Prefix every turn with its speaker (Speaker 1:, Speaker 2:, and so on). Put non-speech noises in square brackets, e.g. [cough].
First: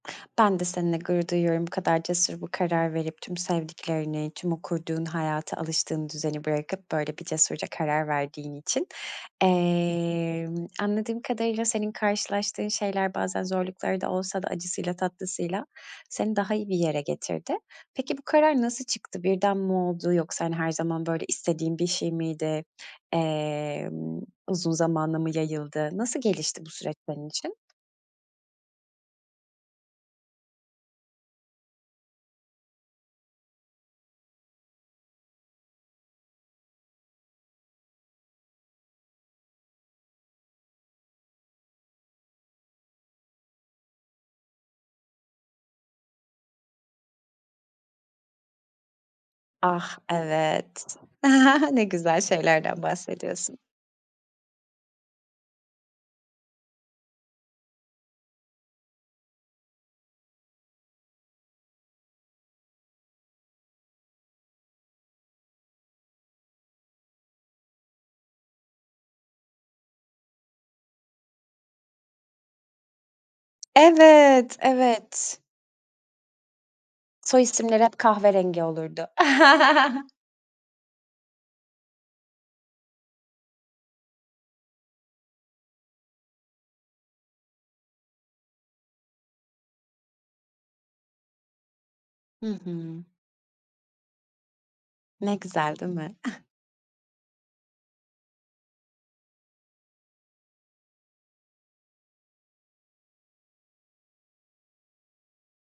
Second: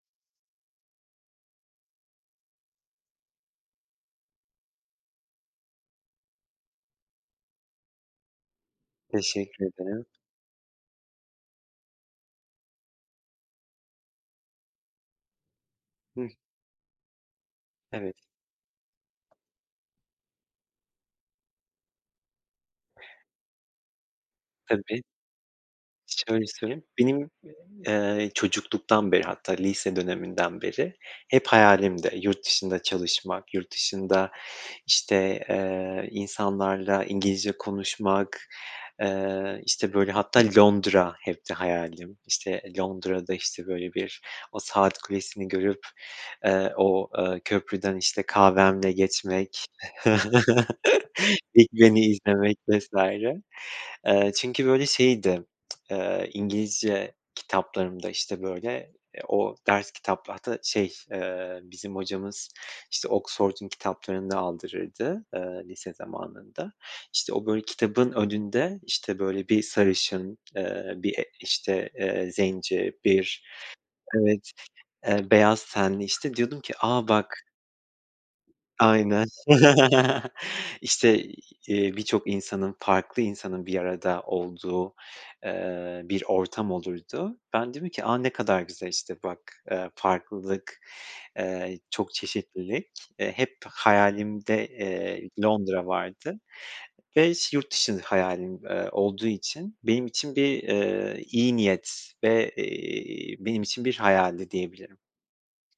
Speaker 1: Ben de seninle gurur duyuyorum, bu kadar cesur bir karar verip, tüm sevdiklerini, tüm o kurduğun hayatı, alıştığın düzeni, bırakıp böyle bir cesurca karar verdiğin için,
Speaker 2: Teşekkür ederim.
Speaker 1: emm, anladığım kadarıyla senin karşılaştığın şeyler bazen zorlukları da olsa da acısıyla tatlısıyla
Speaker 2: Hıh.
Speaker 1: seni daha iyi bir yere getirdi.
Speaker 2: Evet.
Speaker 1: Peki bu karar nasıl çıktı? Birden mi oldu? Yoksa hani her zaman böyle istediğin bir şey miydi? Emm, uzun
Speaker 2: Tabii.
Speaker 1: zamana mı yayıldı? Nasıl
Speaker 2: Şöyle
Speaker 1: gelişti bu
Speaker 2: söyleyeyim.
Speaker 1: süreç senin
Speaker 2: Benim,
Speaker 1: için?
Speaker 2: ııı, çocukluktan beri, hatta lise döneminden beri hep hayalimdi. Yurt dışında çalışmak, yurt dışında işte, ııı, insanlarla İngilizce konuşmak, ııı, işte böyle hatta Londra hepti hayalim. İşte Londra'da işte böyle bir o saat kulesini görüp, ııı, o, ııı, köprüden işte kahvemle geçmek.
Speaker 1: Ah
Speaker 2: [chuckles]
Speaker 1: evet,
Speaker 2: Big
Speaker 1: [chuckles] ne
Speaker 2: Ben´i
Speaker 1: güzel
Speaker 2: izlemek
Speaker 1: şeylerden
Speaker 2: vs.
Speaker 1: bahsediyorsun.
Speaker 2: eee, çünkü böyle şeydi, [smacks lips] ııı, İngilizce kitaplarımda, işte böyle, o ders kitap hatta şey, ııı, bizim hocamız işte, Oxford'un kitaplarını da aldırırdı, ııı, lise zamanında işte o böyle kitabın önünde, işte böyle bir sarışın, ııı, bir işte, eee, zenci, bir evet,
Speaker 1: Evet,
Speaker 2: ııı,
Speaker 1: evet.
Speaker 2: beyaz tenli işte diyordum ki, a,
Speaker 1: Soy
Speaker 2: bak
Speaker 1: isimleri hep kahverengi olurdu.
Speaker 2: Aynen
Speaker 1: [chuckles]
Speaker 2: [chuckles] işte, eee, birçok insanın, farklı insanın bir arada olduğu, eee, bir ortam olurdu. Ben diyordum ki, a, ne kadar güzel işte bak, ııı, farklılık, ııı, çok
Speaker 1: Hı
Speaker 2: çeşitlilik,
Speaker 1: hı.
Speaker 2: eee, hep hayalimde, eee,
Speaker 1: Ne güzel
Speaker 2: Londra
Speaker 1: değil mi?
Speaker 2: vardı
Speaker 1: [chuckles]
Speaker 2: ve ş yurt dışı hayalim, ııı, olduğu için benim için bir, ııı, iyi niyet ve, iii, benim için bir hayaldi diyebilirim.